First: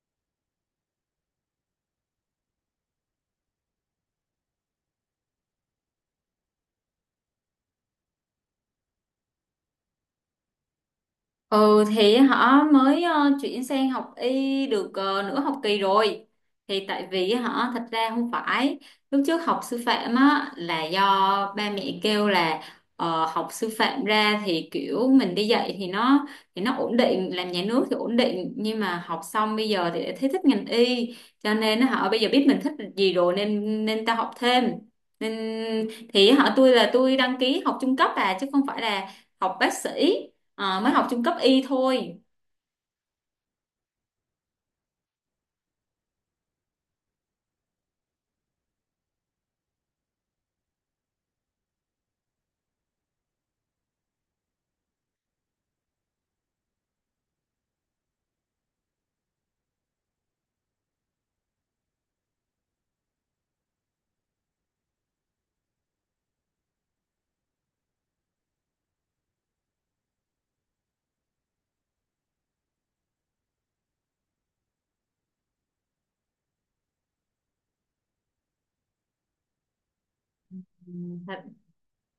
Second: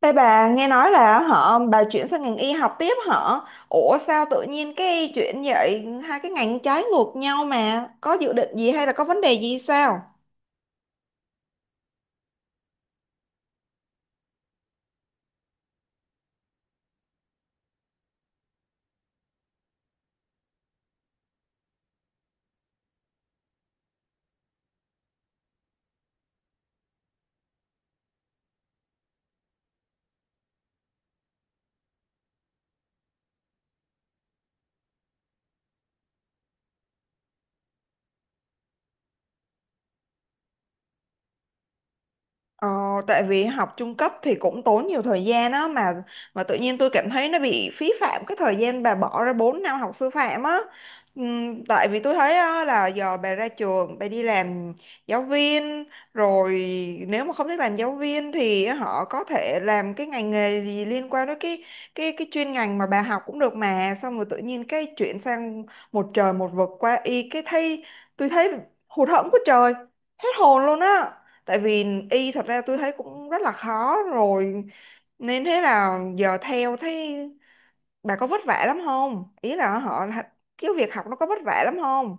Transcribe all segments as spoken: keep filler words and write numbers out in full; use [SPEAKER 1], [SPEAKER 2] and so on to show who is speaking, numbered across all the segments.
[SPEAKER 1] Ê bà nghe nói là họ bà chuyển sang ngành y học tiếp hả? Ủa sao tự nhiên cái chuyện vậy, hai cái ngành trái ngược nhau mà, có dự định gì hay là có vấn đề gì sao?
[SPEAKER 2] Ừ thì họ mới ờ, chuyển sang học y được ờ, nửa học kỳ rồi. Thì tại vì họ thật ra không phải, lúc trước học sư phạm á là do ba mẹ kêu là ờ, học sư phạm ra thì kiểu mình đi dạy thì nó thì nó ổn định, làm nhà nước thì ổn định, nhưng mà học xong bây giờ thì lại thấy thích ngành y, cho nên họ bây giờ biết mình thích gì rồi nên nên tao học thêm. Nên thì họ tôi là tôi đăng ký học trung cấp à, chứ không phải là học bác sĩ. Ờ, mới học trung cấp y thôi.
[SPEAKER 1] Ờ, Tại vì học trung cấp thì cũng tốn nhiều thời gian á, mà mà tự nhiên tôi cảm thấy nó bị phí phạm cái thời gian bà bỏ ra bốn năm học sư phạm á. Ừm, tại vì tôi thấy á, là giờ bà ra trường bà đi làm giáo viên rồi, nếu mà không thích làm giáo viên thì họ có thể làm cái ngành nghề gì liên quan đến cái cái cái chuyên ngành mà bà học cũng được, mà xong rồi tự nhiên cái chuyển sang một trời một vực qua y, cái thấy, tôi thấy hụt hẫng của trời, hết hồn luôn á. Tại vì y thật ra tôi thấy cũng rất là khó rồi, nên thế là giờ theo thấy bà có vất vả lắm không, ý là họ cái
[SPEAKER 2] Ừ,
[SPEAKER 1] việc học nó có
[SPEAKER 2] Thật
[SPEAKER 1] vất vả lắm không?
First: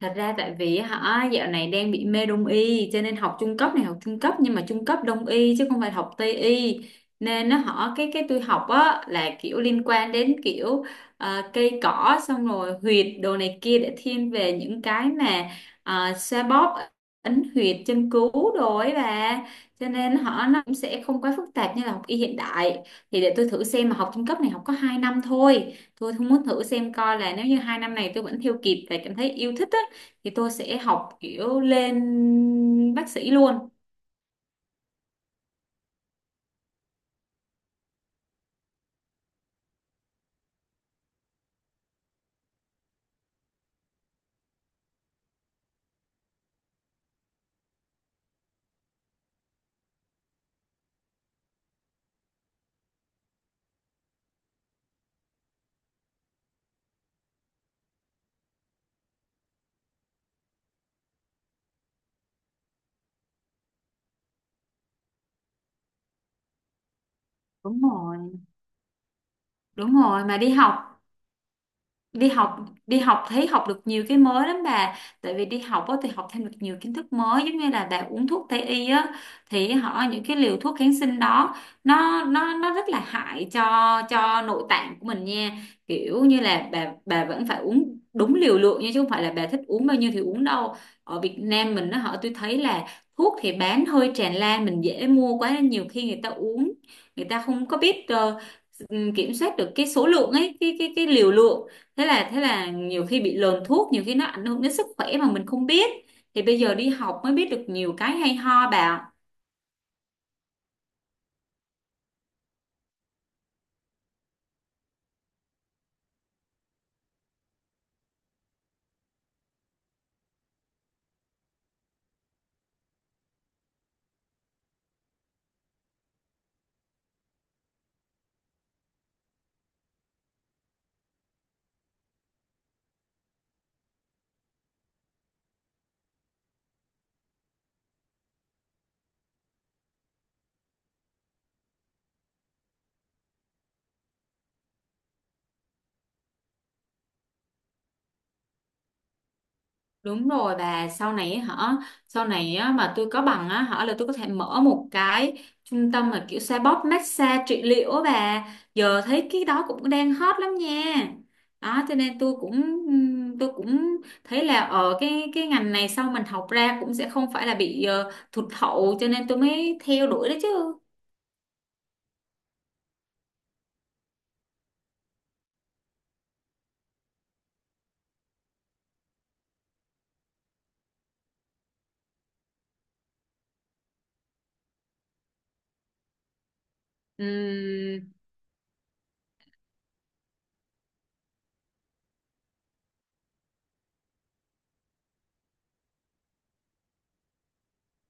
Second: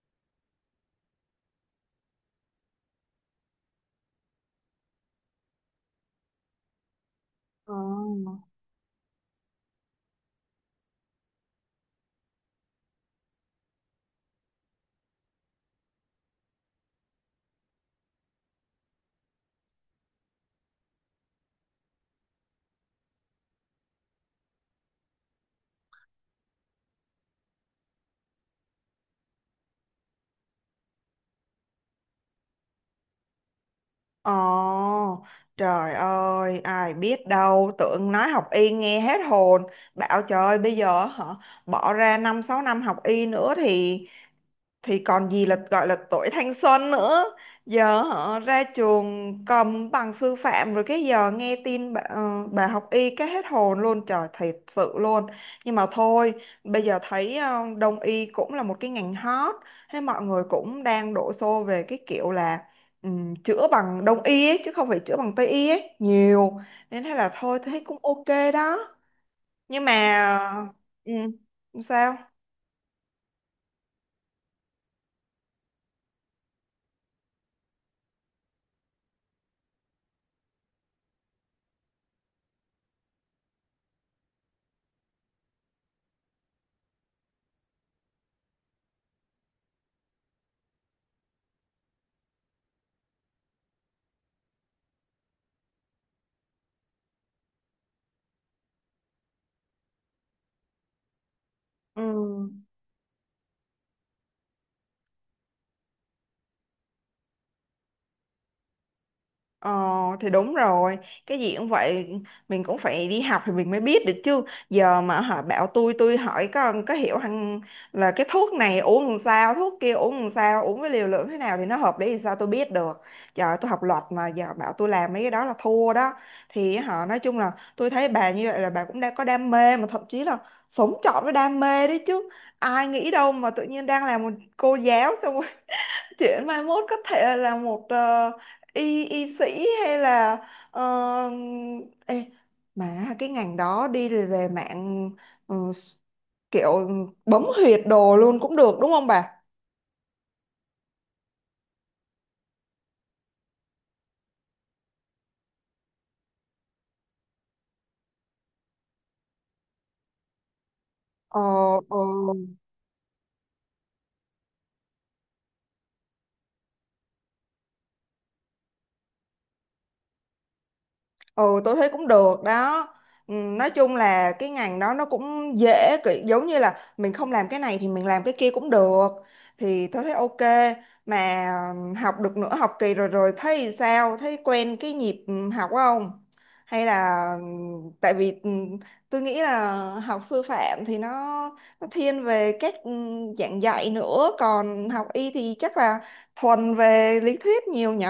[SPEAKER 2] Thật ra tại vì hả dạo này đang bị mê đông y, cho nên học trung cấp, này học trung cấp nhưng mà trung cấp đông y chứ không phải học tây y. Nên nó
[SPEAKER 1] Ờ.
[SPEAKER 2] họ cái cái tôi học á là kiểu liên quan đến kiểu ờ, cây cỏ, xong rồi huyệt đồ này kia, để thiên về những cái mà uh, xoa bóp, ấn huyệt, châm cứu đồ ấy bà, cho nên họ nó cũng sẽ không quá phức tạp như là học y hiện đại. Thì để tôi thử xem, mà học trung cấp này học có hai năm thôi, tôi không muốn thử xem coi là nếu như hai năm này tôi vẫn theo kịp và cảm thấy yêu thích á thì tôi sẽ học kiểu lên bác sĩ luôn.
[SPEAKER 1] Ồ, trời ơi, ai biết đâu, tưởng nói học y nghe hết hồn. Bảo trời, bây giờ họ bỏ ra năm sáu năm học y nữa thì thì còn gì là gọi là tuổi thanh xuân nữa. Giờ họ ra trường cầm bằng sư phạm rồi, cái giờ nghe tin bà, ờ, bà học y, cái hết hồn luôn trời, thiệt sự luôn. Nhưng mà thôi, bây giờ thấy ờ, đông y cũng là một cái ngành hot, thế mọi người cũng đang đổ xô về cái kiểu là ừm, chữa bằng đông y ấy, chứ không phải chữa bằng tây y ấy nhiều, nên thế là thôi thấy
[SPEAKER 2] Đúng
[SPEAKER 1] cũng ok.
[SPEAKER 2] rồi.
[SPEAKER 1] Đó, nhưng
[SPEAKER 2] Đúng
[SPEAKER 1] mà
[SPEAKER 2] rồi, mà đi học
[SPEAKER 1] ừ, sao?
[SPEAKER 2] đi học đi học thấy học được nhiều cái mới lắm bà. Tại vì đi học á thì học thêm được nhiều kiến thức mới, giống như là bà uống thuốc tây y á, thì họ những cái liều thuốc kháng sinh đó, nó nó nó rất là hại cho cho nội tạng của mình nha. Kiểu như là bà bà vẫn phải uống đúng liều lượng nha, chứ không phải là bà thích uống bao nhiêu thì uống đâu. Ở Việt Nam mình nó họ tôi thấy là thuốc thì bán hơi tràn lan, mình dễ mua quá nên nhiều khi người ta uống, người ta không có biết ờ, ừm, kiểm soát được cái số lượng ấy, cái cái cái liều lượng.
[SPEAKER 1] Ừ.
[SPEAKER 2] Thế là thế là nhiều khi bị lờn thuốc, nhiều khi nó ảnh hưởng đến sức khỏe mà mình không biết. Thì bây giờ đi học mới biết được nhiều cái hay ho bà.
[SPEAKER 1] Ờ thì đúng rồi. Cái gì cũng vậy. Mình cũng phải đi học thì mình mới biết được chứ. Giờ mà họ bảo tôi Tôi hỏi có có hiểu hằng là cái thuốc này uống làm sao, thuốc kia uống làm sao, uống với liều lượng thế nào thì nó hợp lý, thì sao tôi biết được. Giờ tôi học luật mà giờ bảo tôi làm mấy cái đó là thua đó. Thì họ nói chung là tôi thấy bà như vậy là bà cũng đang có đam mê, mà thậm chí là sống trọn với đam mê đấy chứ. Ai nghĩ đâu mà tự nhiên đang làm một cô giáo, xong chuyển mốt có thể là một, ờ, y y sĩ hay là ờ, ê, mà cái ngành đó đi về mạng, ờ, kiểu bấm huyệt đồ luôn cũng được, đúng không bà?
[SPEAKER 2] Đúng rồi bà, sau này ấy hả, sau này á, mà tôi có bằng á hả là tôi có thể mở một cái trung tâm mà kiểu xoa bóp massage trị liệu á bà. Giờ thấy cái đó cũng đang hot lắm nha.
[SPEAKER 1] Ờ,
[SPEAKER 2] Đó cho
[SPEAKER 1] ờ,
[SPEAKER 2] nên tôi cũng ừm, tôi cũng thấy là ở cái cái ngành này sau mình học ra cũng sẽ không phải là bị ờ, thụt hậu, cho nên tôi mới theo đuổi đó chứ.
[SPEAKER 1] ừ tôi thấy cũng được đó. Ừ, nói chung là cái ngành đó nó cũng dễ, kiểu giống như là mình không làm cái này thì mình làm cái kia cũng được. Thì tôi thấy ok. Mà ừ, học được nửa học kỳ rồi, rồi thấy sao? Thấy quen cái nhịp ừ, học không? Hay là ừ,
[SPEAKER 2] Ừm,
[SPEAKER 1] tại vì ừ, tôi nghĩ là học sư phạm thì nó, nó thiên về các ừ, dạng dạy nữa, còn học y thì chắc là thuần về lý thuyết nhiều nhỉ.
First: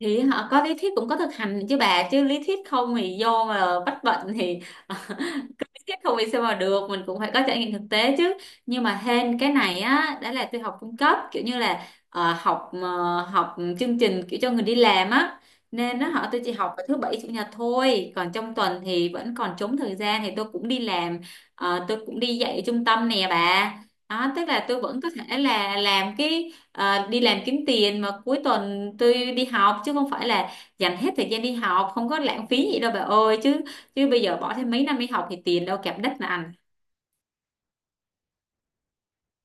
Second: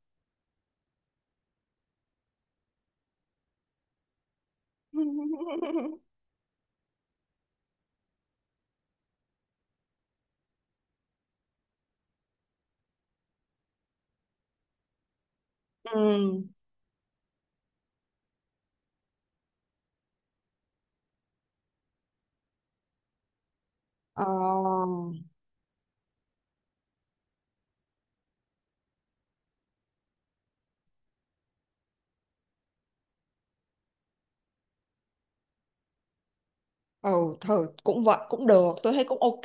[SPEAKER 2] thì họ có lý thuyết cũng có thực hành chứ bà, chứ lý thuyết không thì vô mà bắt bệnh thì cứ lý thuyết không thì sao mà được, mình cũng phải có trải nghiệm thực tế chứ. Nhưng mà hên cái này á, đó là tôi học trung cấp kiểu như là ờ, học ờ, học chương trình kiểu cho người đi làm á, nên nó họ tôi
[SPEAKER 1] Ừ.
[SPEAKER 2] chỉ học vào thứ bảy chủ nhật thôi, còn trong tuần thì vẫn còn trống thời gian thì tôi cũng đi làm. Ờ, tôi cũng đi dạy ở trung tâm nè bà,
[SPEAKER 1] Ờ,
[SPEAKER 2] đó tức là tôi vẫn có thể là làm cái. Ờ, đi làm kiếm tiền, mà cuối tuần tôi đi học, chứ không phải là dành hết thời gian đi học, không có lãng phí gì đâu bà ơi chứ, chứ bây giờ bỏ thêm mấy năm đi học thì tiền đâu kẹp đất mà ăn.
[SPEAKER 1] ừ, thử cũng vậy cũng được, tôi thấy cũng ok.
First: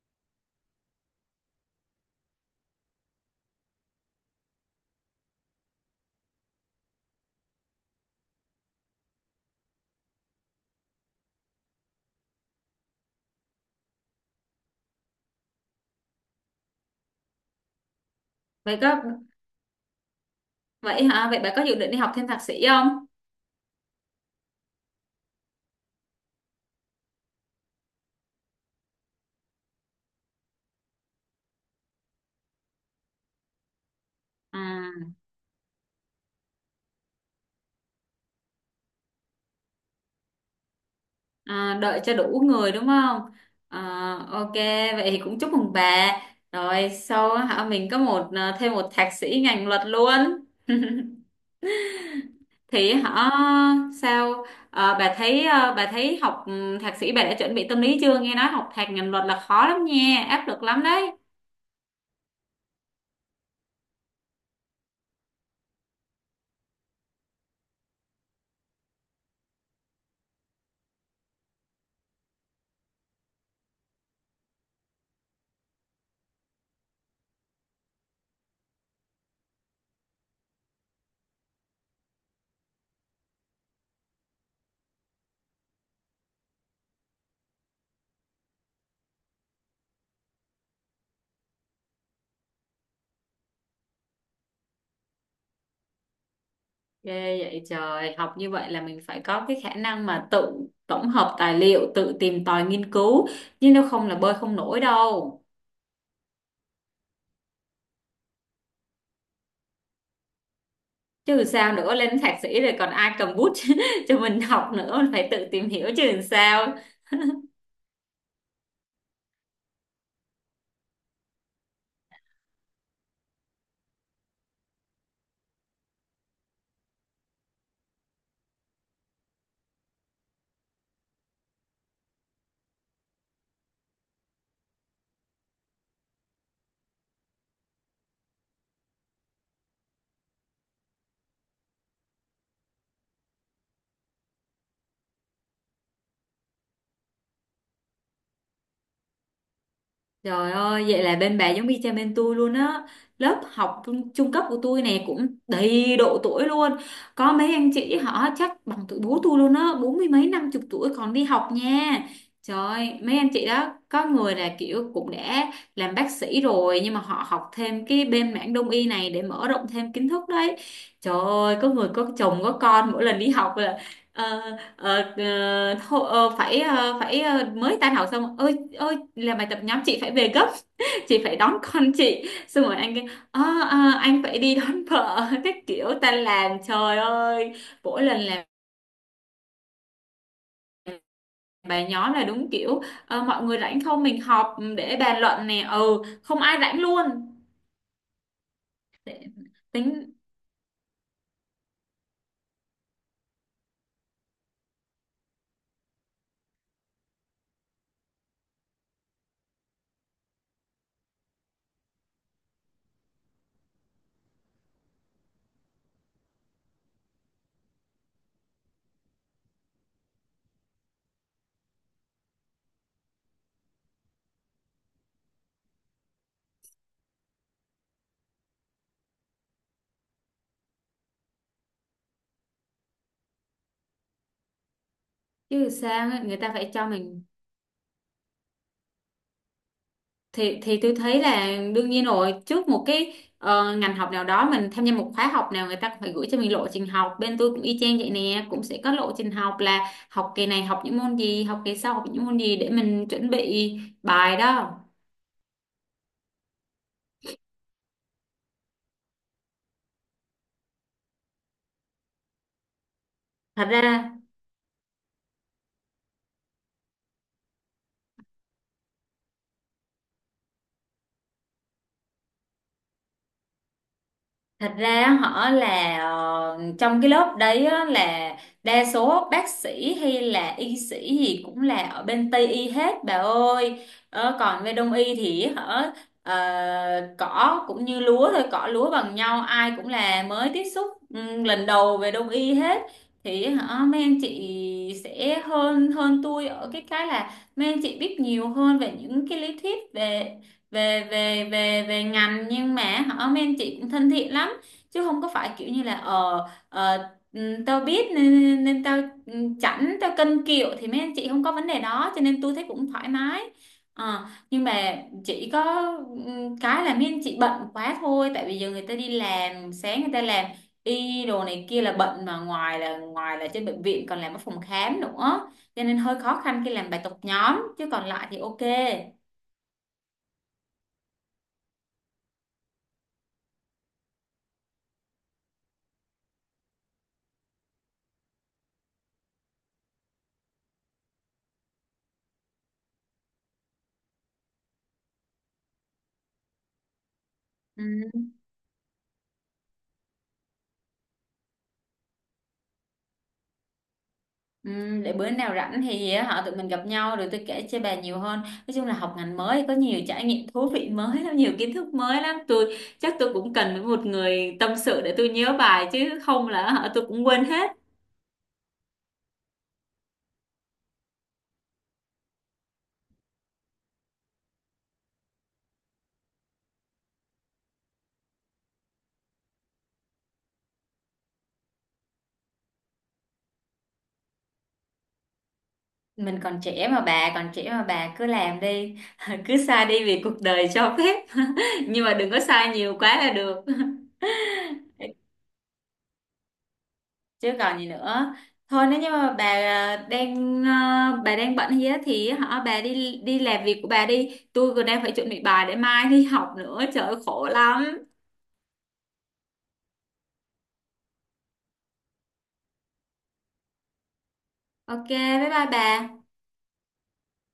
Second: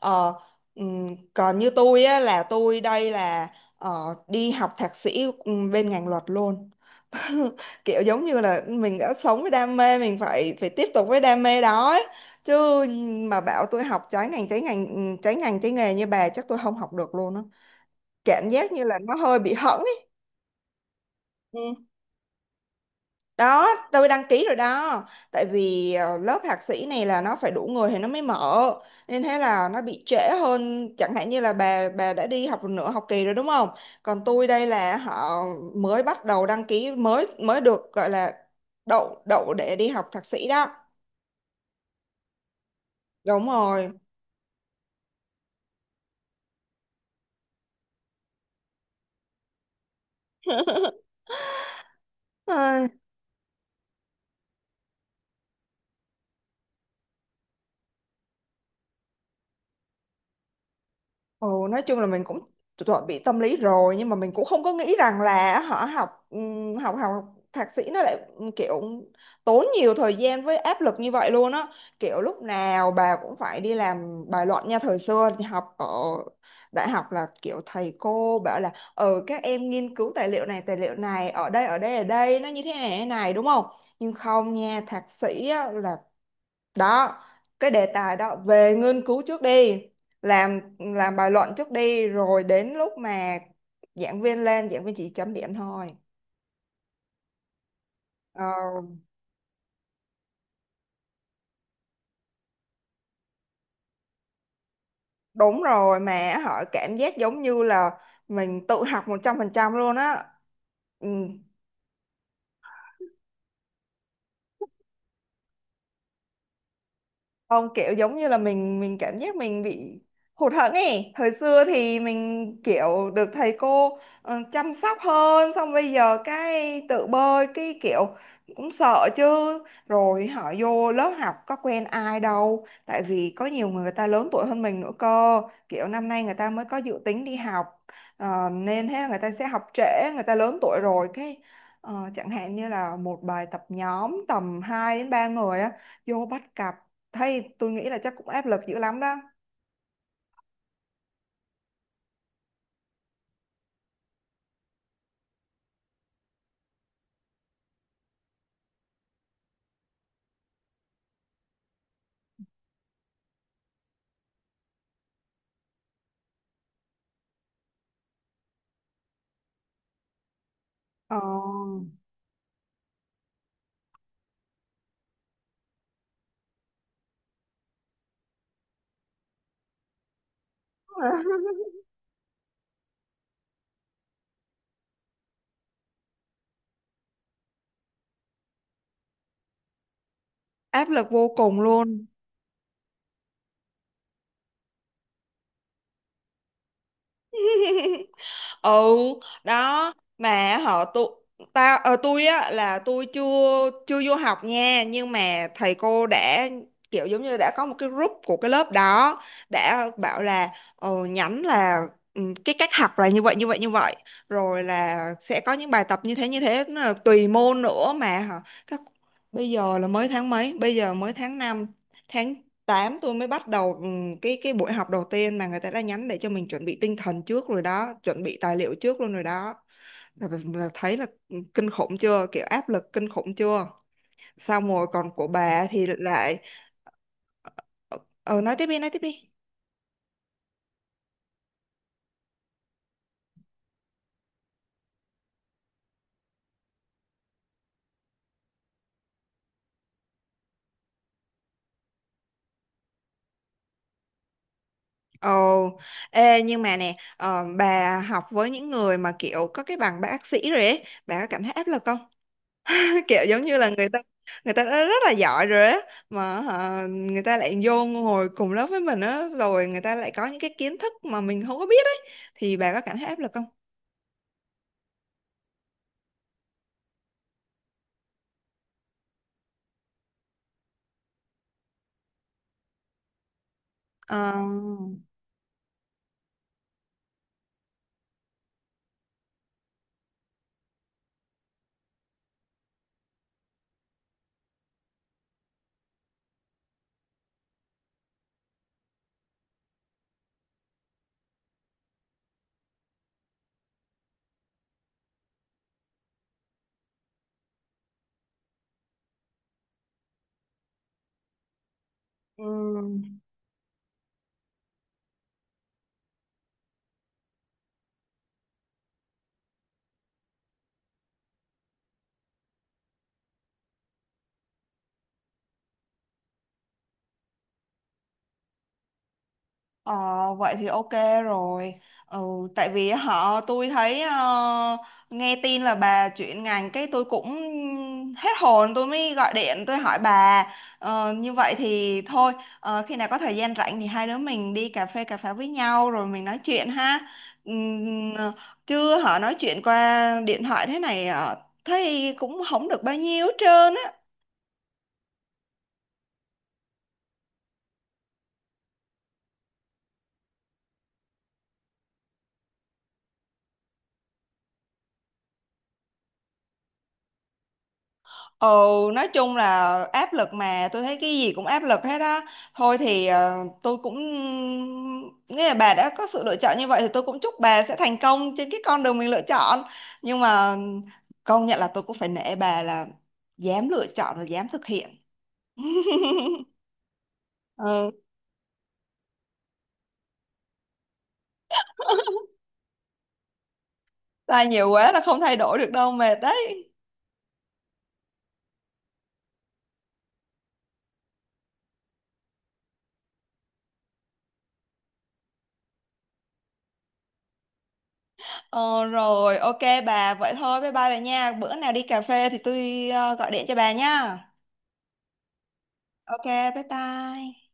[SPEAKER 1] ờ, ừm, Còn như tôi á là tôi đây là ờ, đi học thạc sĩ ừm, bên ngành luật luôn. Kiểu giống như là mình đã sống với đam mê mình phải phải tiếp tục với đam mê đó ấy. Chứ mà bảo tôi học trái ngành trái ngành ừm, trái ngành trái nghề như bà chắc tôi không học được luôn á, cảm giác
[SPEAKER 2] Vậy
[SPEAKER 1] như là
[SPEAKER 2] có,
[SPEAKER 1] nó hơi bị hẫng ấy.
[SPEAKER 2] vậy hả, vậy bà có dự định đi học thêm thạc sĩ không?
[SPEAKER 1] Đó, tôi đăng ký rồi đó. Tại vì ờ, lớp thạc sĩ này là nó phải đủ người thì nó mới mở, nên thế là nó bị trễ hơn. Chẳng hạn như là bà bà đã đi học nửa học kỳ rồi đúng không, còn tôi đây
[SPEAKER 2] À,
[SPEAKER 1] là họ mới bắt đầu đăng ký, mới mới được gọi là đậu đậu để đi học thạc sĩ đó.
[SPEAKER 2] à, đợi cho đủ người đúng không?
[SPEAKER 1] Đúng
[SPEAKER 2] Ờ,
[SPEAKER 1] rồi.
[SPEAKER 2] ok, vậy thì cũng chúc mừng bà, rồi sau hả mình có một ờ, thêm một thạc sĩ ngành luật luôn.
[SPEAKER 1] Ai,
[SPEAKER 2] Thì hả, sao? Ờ, bà thấy, ờ, bà thấy học ừ, thạc sĩ, bà đã chuẩn bị tâm lý chưa, nghe nói học thạc ngành luật là khó lắm nha, áp lực lắm đấy.
[SPEAKER 1] ừ, nói chung là mình cũng chuẩn bị tâm lý rồi, nhưng mà mình cũng không có nghĩ rằng là họ học, ừm, học học thạc sĩ nó lại ừ, kiểu tốn nhiều thời gian với áp lực như vậy luôn á. Kiểu lúc nào bà cũng phải đi làm bài luận nha. Thời xưa thì học ở đại học là kiểu thầy cô bảo là ừ các em nghiên cứu tài liệu này tài liệu này ở đây ở đây ở đây nó như thế này thế này đúng không, nhưng không nha, thạc sĩ á, là đó, cái đề tài đó về nghiên cứu trước đi, làm làm bài luận trước đi, rồi đến lúc mà giảng viên lên giảng viên chỉ chấm điểm thôi.
[SPEAKER 2] Ghê vậy trời, học
[SPEAKER 1] Ờ,
[SPEAKER 2] như vậy là mình phải có cái khả năng mà tự tổng hợp tài liệu, tự tìm tòi nghiên cứu, chứ nếu không là bơi không nổi đâu.
[SPEAKER 1] đúng rồi, mà họ cảm giác giống như là mình tự học một trăm phần trăm luôn á. Ừ,
[SPEAKER 2] Chứ sao nữa, lên thạc sĩ rồi còn ai cầm bút cho mình học nữa, phải tự tìm hiểu chứ làm sao.
[SPEAKER 1] không, kiểu giống như là mình mình cảm giác mình bị hụt hẫng ấy. Thời xưa thì mình kiểu được thầy cô ờ, chăm sóc hơn, xong bây giờ cái tự bơi cái kiểu cũng sợ chứ. Rồi họ vô lớp học có quen ai đâu, tại vì có nhiều người, người ta lớn tuổi hơn mình nữa cơ. Kiểu năm nay người ta mới có dự tính đi học, ờ, nên thế là người ta sẽ học trễ, người ta lớn tuổi rồi, cái ờ, chẳng hạn như là một bài tập nhóm tầm hai đến ba người á, vô bắt cặp. Thấy tôi nghĩ là chắc cũng áp lực dữ lắm đó.
[SPEAKER 2] Trời ơi, vậy là bên bà giống y chang bên tôi luôn á. Lớp học trung, trung cấp của tôi này cũng đầy độ tuổi luôn. Có mấy anh chị họ chắc bằng tuổi bố tôi luôn á, bốn mươi mấy năm chục tuổi còn đi học nha. Trời, mấy anh chị đó có người là kiểu cũng đã làm bác sĩ rồi, nhưng mà họ học thêm cái bên mảng đông y này để mở rộng thêm kiến thức đấy. Trời
[SPEAKER 1] Ờ.
[SPEAKER 2] ơi, có người có chồng có con, mỗi lần đi học ờ, ờ, ờ, hô- ờ, phải ờ, phải ờ, mới tan học xong, ơi ơi làm bài tập nhóm, chị phải về gấp, chị phải đón con chị, xong rồi anh kêu "Ờ, ờ, anh phải đi đón vợ" các kiểu tan làm trời ơi, mỗi lần làm
[SPEAKER 1] Áp lực vô cùng
[SPEAKER 2] bài
[SPEAKER 1] luôn.
[SPEAKER 2] nhóm là đúng kiểu ờ, mọi người rảnh không mình họp ừ, để bàn luận nè, ừ không ai rảnh luôn.
[SPEAKER 1] Ừ.
[SPEAKER 2] Để-,
[SPEAKER 1] Đó,
[SPEAKER 2] tính,
[SPEAKER 1] mà họ tụ, tao ờ, tôi á là tôi chưa chưa vô học nha, nhưng mà thầy cô đã kiểu giống như đã có một cái group của cái lớp đó, đã bảo là ờ, nhắn là ừ, cái cách học là như vậy như vậy như vậy, rồi là sẽ có những bài tập như thế như thế, nó là tùy môn nữa mà hả các. Bây giờ là mới tháng mấy, bây giờ mới tháng năm, tháng tám tôi mới bắt đầu, ừm, cái cái buổi học đầu tiên mà người ta đã nhắn để cho mình chuẩn bị tinh thần trước rồi đó, chuẩn bị tài liệu trước luôn rồi đó. Là, là thấy là ừ, kinh khủng chưa, kiểu áp lực kinh khủng chưa. Xong rồi còn của bà
[SPEAKER 2] chứ
[SPEAKER 1] thì
[SPEAKER 2] sao ấy, người
[SPEAKER 1] lại,
[SPEAKER 2] ta phải cho mình.
[SPEAKER 1] ờ ờ, nói tiếp đi, nói tiếp đi.
[SPEAKER 2] Thì thì tôi thấy là đương nhiên rồi, trước một cái ờ, ngành học nào đó mình tham gia một khóa học nào, người ta cũng phải gửi cho mình lộ trình học. Bên tôi cũng y chang vậy nè, cũng sẽ có lộ trình học là học kỳ này học những môn gì, học kỳ sau học những môn gì để mình chuẩn bị bài đó.
[SPEAKER 1] Ồ. Ê nhưng mà nè, ờ, bà học với những người mà kiểu có cái bằng bác sĩ rồi ấy, bà có cảm thấy áp lực không? Kiểu giống như
[SPEAKER 2] Thật
[SPEAKER 1] là người ta
[SPEAKER 2] ra,
[SPEAKER 1] người ta đã rất là giỏi rồi á, mà hả, người ta lại vô ngồi cùng lớp với mình á, rồi người ta lại có những cái kiến thức mà mình không có biết ấy, thì bà có cảm thấy áp lực không?
[SPEAKER 2] thật ra họ là ờ, trong cái lớp đấy á, là đa số bác sĩ hay là y sĩ gì cũng là ở bên Tây y hết bà ơi. Ờ,
[SPEAKER 1] Ờ.
[SPEAKER 2] còn về Đông y thì họ ờ, cỏ cũng như lúa thôi, cỏ lúa bằng nhau, ai cũng là mới tiếp xúc ừ, lần đầu về Đông y hết. Thì hả mấy anh chị sẽ hơn hơn tôi ở cái cái là mấy anh chị biết nhiều hơn về những cái lý thuyết về về về về về ngành, nhưng mà họ mấy anh chị cũng thân thiện lắm, chứ không có phải kiểu như là ờ ờ, ừ, tao biết nên, nên nên tao ừ, chảnh tao cân kiệu, thì mấy anh chị không có vấn đề đó, cho nên
[SPEAKER 1] Ừ.
[SPEAKER 2] tôi thấy cũng thoải mái. Ờ, nhưng mà chỉ có ừ, cái là mấy anh chị bận quá thôi, tại vì giờ người ta đi làm sáng, người ta làm y đồ này kia là bận, mà ngoài là ngoài là trên bệnh viện còn làm ở phòng khám nữa, cho nên hơi khó khăn khi làm bài tập nhóm, chứ còn lại thì ok.
[SPEAKER 1] Ờ, vậy thì ok rồi. Ừ, tại vì họ tôi thấy, ờ, nghe tin là bà chuyển ngành cái tôi cũng hết hồn, tôi mới gọi điện tôi hỏi bà. Ờ, như vậy thì thôi, ờ, khi nào có thời gian rảnh thì hai đứa mình đi cà phê cà pháo với nhau rồi mình nói chuyện ha.
[SPEAKER 2] Ừ.
[SPEAKER 1] Ừm, chứ họ nói chuyện qua điện thoại thế này ờ, thấy cũng không được bao nhiêu hết trơn á.
[SPEAKER 2] Ừ, để bữa nào rảnh thì ờ, họ tụi mình gặp nhau rồi tôi kể cho bà nhiều hơn, nói chung là học ngành mới có nhiều trải nghiệm thú vị mới lắm, nhiều kiến thức mới lắm, tôi chắc tôi cũng cần với một người tâm sự để tôi nhớ bài, chứ không là họ tôi cũng quên hết.
[SPEAKER 1] Ừ, nói chung là áp lực, mà tôi thấy cái gì cũng áp lực hết á. Thôi thì ờ, tôi cũng nghĩa là bà đã có sự lựa chọn như vậy thì tôi cũng chúc bà sẽ thành công trên cái con đường mình lựa chọn. Nhưng mà công nhận là tôi cũng phải nể bà là dám lựa chọn và dám thực hiện.
[SPEAKER 2] Mình còn trẻ mà, bà còn trẻ mà
[SPEAKER 1] Ừ,
[SPEAKER 2] bà cứ làm đi cứ sai đi vì cuộc đời cho phép nhưng mà đừng có sai nhiều quá là được
[SPEAKER 1] sai nhiều quá là không thay đổi được đâu, mệt đấy.
[SPEAKER 2] chứ còn gì nữa. Thôi nếu như mà bà à, đang à, bà đang bận gì á thì hả bà đi, đi làm việc của bà đi, tôi còn đang phải chuẩn bị bài để mai đi học nữa, trời ơi, khổ lắm.
[SPEAKER 1] Ờ, rồi, ok bà, vậy thôi, bye bye bà nha. Bữa nào đi cà phê thì tôi ờ, gọi điện cho bà nha.
[SPEAKER 2] Ok bye bye bà.
[SPEAKER 1] Ok, bye bye.